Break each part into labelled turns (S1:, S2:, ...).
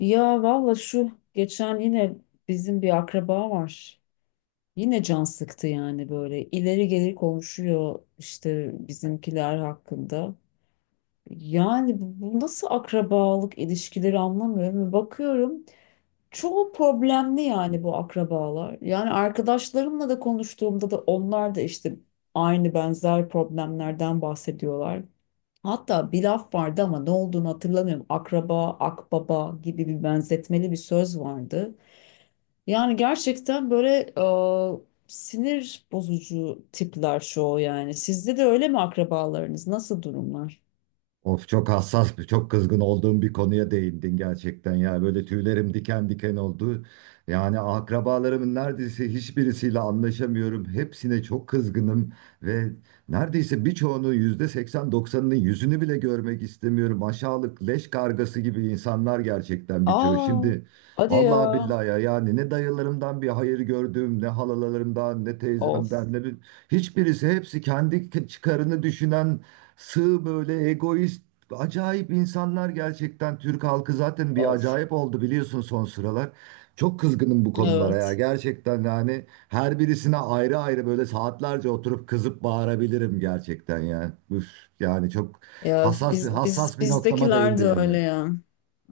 S1: Ya valla şu geçen yine bizim bir akraba var. Yine can sıktı yani böyle ileri geri konuşuyor işte bizimkiler hakkında. Yani bu nasıl akrabalık ilişkileri anlamıyorum. Bakıyorum çoğu problemli yani bu akrabalar. Yani arkadaşlarımla da konuştuğumda da onlar da işte aynı benzer problemlerden bahsediyorlar. Hatta bir laf vardı ama ne olduğunu hatırlamıyorum. Akraba, akbaba gibi bir benzetmeli bir söz vardı. Yani gerçekten böyle sinir bozucu tipler çoğu yani. Sizde de öyle mi akrabalarınız? Nasıl durumlar?
S2: Of çok kızgın olduğum bir konuya değindin gerçekten ya. Böyle tüylerim diken diken oldu. Yani akrabalarımın neredeyse hiçbirisiyle anlaşamıyorum. Hepsine çok kızgınım ve neredeyse birçoğunun %80-90'ının yüzünü bile görmek istemiyorum. Aşağılık leş kargası gibi insanlar gerçekten birçoğu.
S1: Aa,
S2: Şimdi
S1: hadi ya.
S2: vallahi billahi ya yani ne dayılarımdan bir hayır gördüm, ne halalarımdan, ne
S1: Of,
S2: teyzemden, ne bir... Hiçbirisi hepsi kendi çıkarını düşünen sığ, böyle egoist, acayip insanlar gerçekten. Türk halkı zaten bir
S1: of.
S2: acayip oldu biliyorsun son sıralar. Çok kızgınım bu konulara ya.
S1: Evet.
S2: Gerçekten yani her birisine ayrı ayrı böyle saatlerce oturup kızıp bağırabilirim gerçekten ya. Üf, yani çok
S1: Ya
S2: hassas bir hassas bir noktama
S1: bizdekiler
S2: değindi
S1: de
S2: yani.
S1: öyle ya.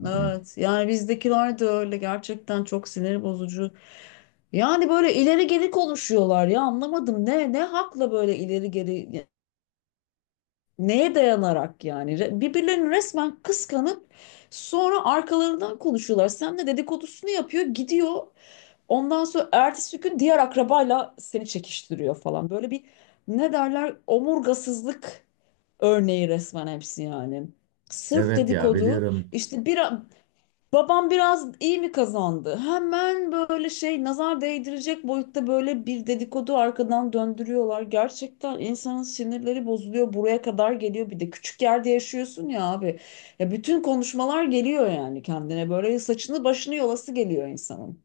S2: Hı hı.
S1: Evet yani bizdekiler de öyle gerçekten çok sinir bozucu. Yani böyle ileri geri konuşuyorlar ya, anlamadım ne hakla böyle ileri geri, neye dayanarak yani. Birbirlerini resmen kıskanıp sonra arkalarından konuşuyorlar. Sen de dedikodusunu yapıyor gidiyor. Ondan sonra ertesi gün diğer akrabayla seni çekiştiriyor falan. Böyle bir, ne derler, omurgasızlık örneği resmen hepsi yani. Sırf
S2: Evet ya,
S1: dedikodu
S2: biliyorum.
S1: işte. Bir babam biraz iyi mi kazandı? Hemen böyle şey, nazar değdirecek boyutta böyle bir dedikodu arkadan döndürüyorlar. Gerçekten insanın sinirleri bozuluyor. Buraya kadar geliyor, bir de küçük yerde yaşıyorsun ya abi. Ya bütün konuşmalar geliyor yani, kendine böyle saçını başını yolası geliyor insanın.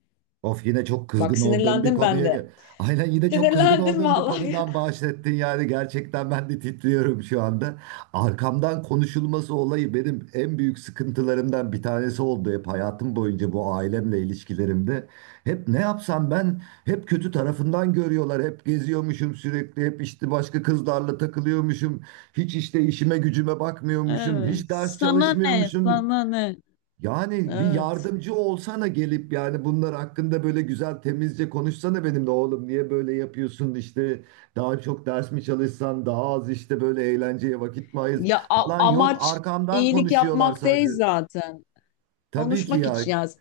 S2: Of, yine çok
S1: Bak
S2: kızgın olduğum bir
S1: sinirlendim ben
S2: konuya
S1: de.
S2: gel. Aynen, yine çok kızgın
S1: Sinirlendim
S2: olduğum bir
S1: vallahi.
S2: konudan bahsettin yani, gerçekten ben de titriyorum şu anda. Arkamdan konuşulması olayı benim en büyük sıkıntılarımdan bir tanesi oldu hep hayatım boyunca, bu ailemle ilişkilerimde. Hep ne yapsam ben, hep kötü tarafından görüyorlar. Hep geziyormuşum sürekli. Hep işte başka kızlarla takılıyormuşum. Hiç işte işime gücüme bakmıyormuşum.
S1: Evet.
S2: Hiç ders
S1: Sana ne?
S2: çalışmıyormuşum.
S1: Sana ne?
S2: Yani bir
S1: Evet.
S2: yardımcı olsana gelip, yani bunlar hakkında böyle güzel temizce konuşsana benimle, oğlum niye böyle yapıyorsun işte, daha çok ders mi çalışsan, daha az işte böyle eğlenceye vakit mi ayırs
S1: Ya
S2: falan yok,
S1: amaç
S2: arkamdan
S1: iyilik
S2: konuşuyorlar
S1: yapmak
S2: sadece.
S1: değil zaten.
S2: Tabii ki
S1: Konuşmak
S2: ya,
S1: için yaz.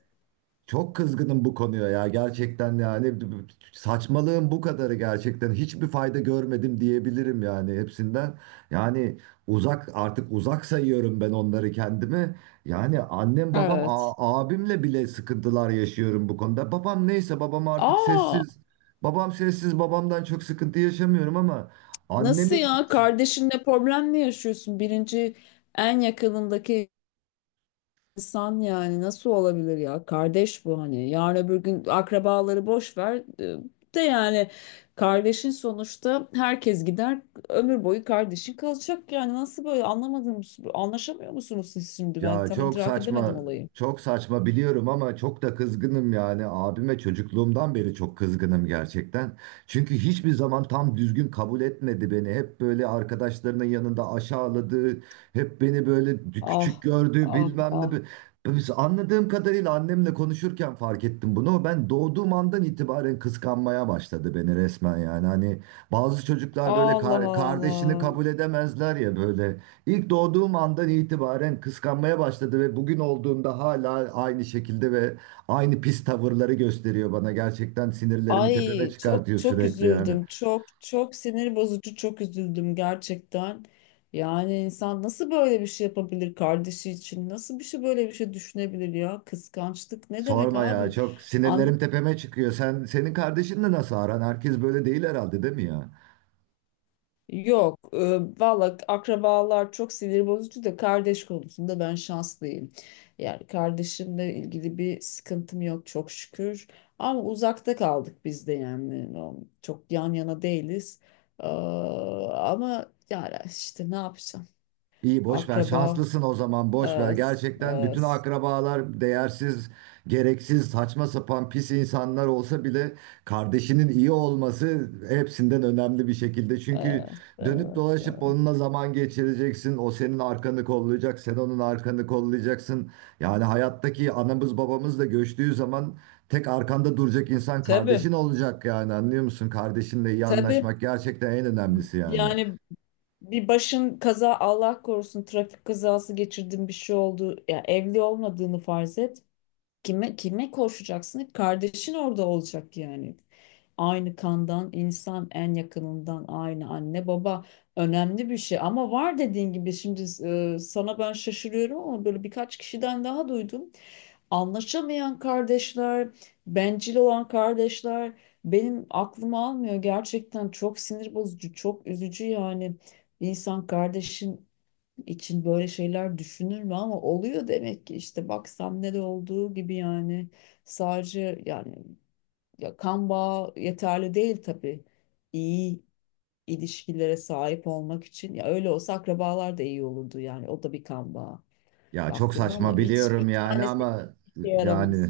S2: çok kızgınım bu konuya ya, gerçekten yani saçmalığın bu kadarı, gerçekten hiçbir fayda görmedim diyebilirim yani hepsinden. Yani uzak, artık uzak sayıyorum ben onları kendimi. Yani annem babam
S1: Evet.
S2: abimle bile sıkıntılar yaşıyorum bu konuda. Babam neyse, babam artık
S1: Aa,
S2: sessiz. Babam sessiz, babamdan çok sıkıntı yaşamıyorum ama
S1: nasıl
S2: annemin...
S1: ya? Kardeşinle problem mi yaşıyorsun? Birinci, en yakınındaki İnsan yani, nasıl olabilir ya? Kardeş bu hani. Yarın öbür gün akrabaları boş ver. De yani, kardeşin sonuçta, herkes gider, ömür boyu kardeşin kalacak yani. Nasıl böyle anlamadım, anlaşamıyor musunuz siz şimdi? Ben
S2: Ya
S1: tam
S2: çok
S1: idrak
S2: saçma,
S1: edemedim olayı.
S2: çok saçma biliyorum ama çok da kızgınım yani. Abime çocukluğumdan beri çok kızgınım gerçekten. Çünkü hiçbir zaman tam düzgün kabul etmedi beni. Hep böyle arkadaşlarının yanında aşağıladı, hep beni böyle
S1: Ah,
S2: küçük gördü,
S1: ah,
S2: bilmem ne.
S1: ah.
S2: Biz anladığım kadarıyla, annemle konuşurken fark ettim bunu. Ben doğduğum andan itibaren kıskanmaya başladı beni resmen yani. Hani bazı çocuklar böyle
S1: Allah
S2: kardeşini
S1: Allah.
S2: kabul edemezler ya böyle. İlk doğduğum andan itibaren kıskanmaya başladı ve bugün olduğunda hala aynı şekilde ve aynı pis tavırları gösteriyor bana. Gerçekten sinirlerimi tepeme
S1: Ay çok
S2: çıkartıyor
S1: çok
S2: sürekli yani.
S1: üzüldüm. Çok çok sinir bozucu, çok üzüldüm gerçekten. Yani insan nasıl böyle bir şey yapabilir kardeşi için? Nasıl bir şey, böyle bir şey düşünebilir ya? Kıskançlık ne demek
S2: Sorma ya,
S1: abi?
S2: çok sinirlerim tepeme çıkıyor. Senin kardeşinle nasıl aran? Herkes böyle değil herhalde, değil mi ya?
S1: Yok, valla akrabalar çok sinir bozucu da kardeş konusunda ben şanslıyım. Yani kardeşimle ilgili bir sıkıntım yok çok şükür. Ama uzakta kaldık biz de yani. O, çok yan yana değiliz. Ee, ama yani işte ne yapacağım?
S2: İyi, boş ver.
S1: Akraba,
S2: Şanslısın, o zaman boş ver.
S1: evet,
S2: Gerçekten bütün
S1: evet,
S2: akrabalar değersiz, gereksiz, saçma sapan pis insanlar olsa bile kardeşinin iyi olması hepsinden önemli bir şekilde. Çünkü
S1: evet,
S2: dönüp
S1: evet,
S2: dolaşıp
S1: evet.
S2: onunla zaman geçireceksin. O senin arkanı kollayacak, sen onun arkanı kollayacaksın. Yani hayattaki anamız babamız da göçtüğü zaman tek arkanda duracak insan
S1: Tabii,
S2: kardeşin olacak yani. Anlıyor musun? Kardeşinle iyi
S1: tabii.
S2: anlaşmak gerçekten en önemlisi yani.
S1: Yani bir başın kaza, Allah korusun, trafik kazası geçirdin, bir şey oldu. Ya evli olmadığını farz et. Kime, kime koşacaksın? Hep kardeşin orada olacak yani. Aynı kandan insan, en yakınından, aynı anne baba, önemli bir şey. Ama var, dediğin gibi, şimdi sana ben şaşırıyorum ama böyle birkaç kişiden daha duydum. Anlaşamayan kardeşler, bencil olan kardeşler benim aklıma almıyor. Gerçekten çok sinir bozucu, çok üzücü yani. Bir insan kardeşin için böyle şeyler düşünür mü? Ama oluyor demek ki işte, bak ne de olduğu gibi yani. Sadece yani, ya kan bağı yeterli değil tabii. İyi ilişkilere sahip olmak için, ya öyle olsa akrabalar da iyi olurdu yani, o da bir kan bağı
S2: Ya çok
S1: baktığında, ama
S2: saçma
S1: hiç
S2: biliyorum
S1: bir
S2: yani
S1: tanesi işe
S2: ama
S1: yaramaz.
S2: yani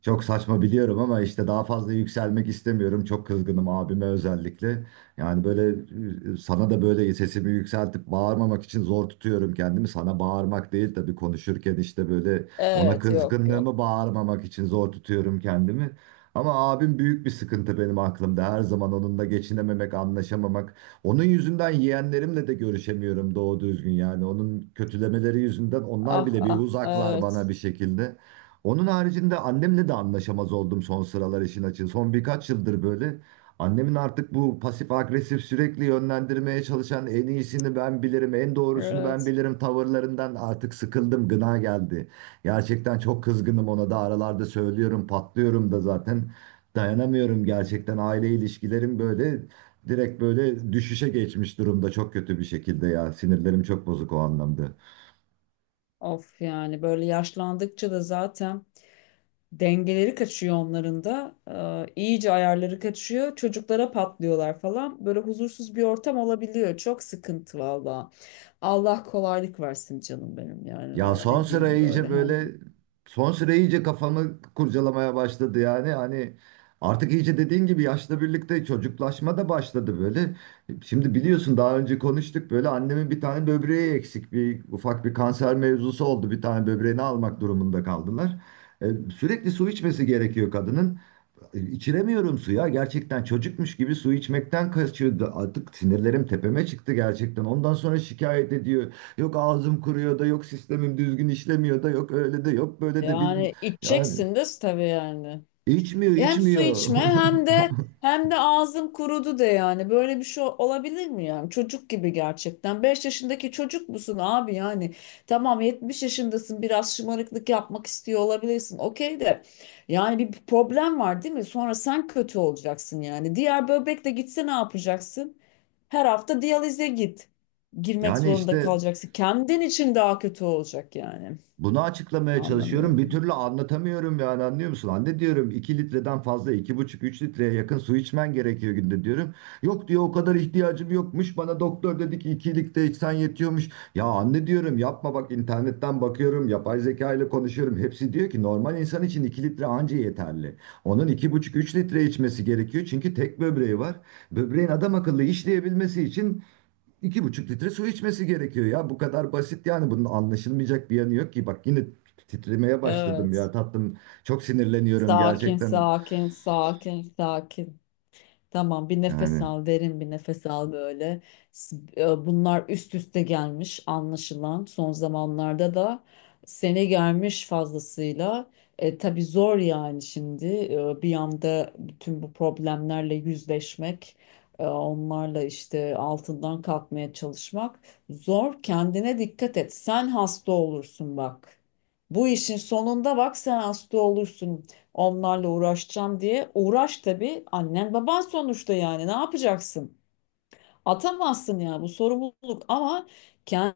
S2: çok saçma biliyorum ama işte daha fazla yükselmek istemiyorum. Çok kızgınım abime özellikle. Yani böyle, sana da böyle sesimi yükseltip bağırmamak için zor tutuyorum kendimi. Sana bağırmak değil tabii, konuşurken işte böyle ona
S1: Evet, yok yok.
S2: kızgınlığımı bağırmamak için zor tutuyorum kendimi. Ama abim büyük bir sıkıntı benim aklımda. Her zaman onunla geçinememek, anlaşamamak. Onun yüzünden yeğenlerimle de görüşemiyorum doğru düzgün yani. Onun kötülemeleri yüzünden onlar
S1: Ah
S2: bile bir
S1: ah,
S2: uzaklar bana
S1: evet.
S2: bir şekilde. Onun haricinde annemle de anlaşamaz oldum son sıralar, işin açığı. Son birkaç yıldır böyle. Annemin artık bu pasif agresif, sürekli yönlendirmeye çalışan, en iyisini ben bilirim, en doğrusunu ben
S1: Evet.
S2: bilirim tavırlarından artık sıkıldım, gına geldi. Gerçekten çok kızgınım ona da, aralarda söylüyorum, patlıyorum da zaten. Dayanamıyorum gerçekten, aile ilişkilerim böyle direkt böyle düşüşe geçmiş durumda, çok kötü bir şekilde ya. Sinirlerim çok bozuk o anlamda.
S1: Of yani böyle yaşlandıkça da zaten dengeleri kaçıyor onların da. İyice ayarları kaçıyor. Çocuklara patlıyorlar falan. Böyle huzursuz bir ortam olabiliyor. Çok sıkıntı valla. Allah kolaylık versin canım benim. Yani
S2: Ya
S1: valla ne diyeyim böyle, hem
S2: son sıra iyice kafamı kurcalamaya başladı yani, hani artık iyice dediğin gibi yaşla birlikte çocuklaşma da başladı böyle. Şimdi biliyorsun, daha önce konuştuk, böyle annemin bir tane böbreği eksik, bir ufak bir kanser mevzusu oldu, bir tane böbreğini almak durumunda kaldılar. E, Sürekli su içmesi gerekiyor kadının. İçiremiyorum suya. Gerçekten çocukmuş gibi su içmekten kaçıyordu. Artık sinirlerim tepeme çıktı gerçekten. Ondan sonra şikayet ediyor. Yok ağzım kuruyor da, yok sistemim düzgün işlemiyor da, yok öyle de, yok böyle de, bilmem.
S1: yani
S2: Yani
S1: içeceksin de tabii yani.
S2: içmiyor,
S1: Hem su
S2: içmiyor.
S1: içme, hem de ağzım kurudu de yani. Böyle bir şey olabilir mi yani? Çocuk gibi gerçekten. 5 yaşındaki çocuk musun abi yani? Tamam, 70 yaşındasın, biraz şımarıklık yapmak istiyor olabilirsin, okey. De yani bir problem var, değil mi? Sonra sen kötü olacaksın yani. Diğer böbrek de gitse ne yapacaksın? Her hafta diyalize git. Girmek
S2: Yani
S1: zorunda
S2: işte,
S1: kalacaksın. Kendin için daha kötü olacak yani.
S2: bunu açıklamaya çalışıyorum.
S1: Anlamıyorum
S2: Bir
S1: bunu.
S2: türlü anlatamıyorum yani, anlıyor musun? Anne diyorum, 2 litreden fazla, 2,5-3 litreye yakın su içmen gerekiyor günde, diyorum. Yok diyor, o kadar ihtiyacım yokmuş. Bana doktor dedi ki 2 litre içsen yetiyormuş. Ya anne diyorum, yapma, bak internetten bakıyorum. Yapay zeka ile konuşuyorum. Hepsi diyor ki, normal insan için 2 litre anca yeterli. Onun 2,5-3 litre içmesi gerekiyor. Çünkü tek böbreği var. Böbreğin adam akıllı işleyebilmesi için 2,5 litre su içmesi gerekiyor ya. Bu kadar basit yani, bunun anlaşılmayacak bir yanı yok ki. Bak yine titremeye başladım ya
S1: Evet.
S2: tatlım. Çok sinirleniyorum
S1: Sakin,
S2: gerçekten.
S1: sakin, sakin, sakin. Tamam, bir nefes
S2: Yani.
S1: al, derin bir nefes al böyle. Bunlar üst üste gelmiş anlaşılan. Son zamanlarda da seni gelmiş fazlasıyla. Tabii zor yani şimdi, bir anda bütün bu problemlerle yüzleşmek, onlarla işte altından kalkmaya çalışmak zor. Kendine dikkat et. Sen hasta olursun bak. Bu işin sonunda bak, sen hasta olursun. Onlarla uğraşacağım diye uğraş, tabii annen baban sonuçta, yani ne yapacaksın? Atamazsın ya bu sorumluluk, ama kendini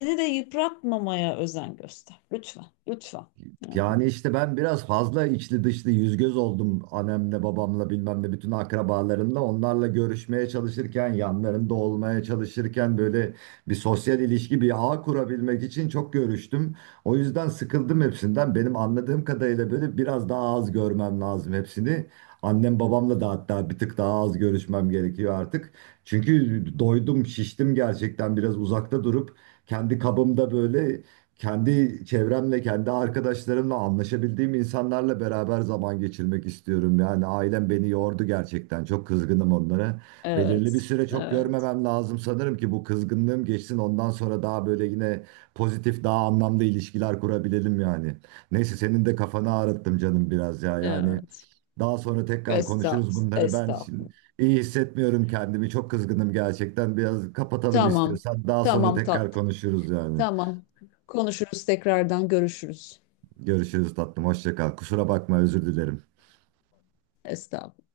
S1: de yıpratmamaya özen göster. Lütfen, lütfen. Yani,
S2: Yani işte, ben biraz fazla içli dışlı yüz göz oldum annemle babamla bilmem ne, bütün akrabalarımla onlarla görüşmeye çalışırken, yanlarında olmaya çalışırken, böyle bir sosyal ilişki, bir ağ kurabilmek için çok görüştüm. O yüzden sıkıldım hepsinden, benim anladığım kadarıyla böyle biraz daha az görmem lazım hepsini. Annem babamla da hatta bir tık daha az görüşmem gerekiyor artık. Çünkü doydum, şiştim gerçekten, biraz uzakta durup kendi kabımda, böyle kendi çevremle, kendi arkadaşlarımla, anlaşabildiğim insanlarla beraber zaman geçirmek istiyorum. Yani ailem beni yordu gerçekten. Çok kızgınım onlara. Belirli bir
S1: evet,
S2: süre çok
S1: evet,
S2: görmemem lazım sanırım ki bu kızgınlığım geçsin. Ondan sonra daha böyle yine pozitif, daha anlamlı ilişkiler kurabilelim yani. Neyse, senin de kafanı ağrıttım canım biraz ya. Yani
S1: evet.
S2: daha sonra tekrar
S1: Estağfurullah,
S2: konuşuruz bunları. Ben şimdi
S1: estağfurullah.
S2: iyi hissetmiyorum kendimi. Çok kızgınım gerçekten. Biraz kapatalım
S1: Tamam,
S2: istiyorsan. Daha sonra
S1: tamam
S2: tekrar
S1: tatlım,
S2: konuşuruz yani.
S1: tamam. Konuşuruz, tekrardan görüşürüz.
S2: Görüşürüz tatlım. Hoşça kal. Kusura bakma, özür dilerim.
S1: Estağfurullah.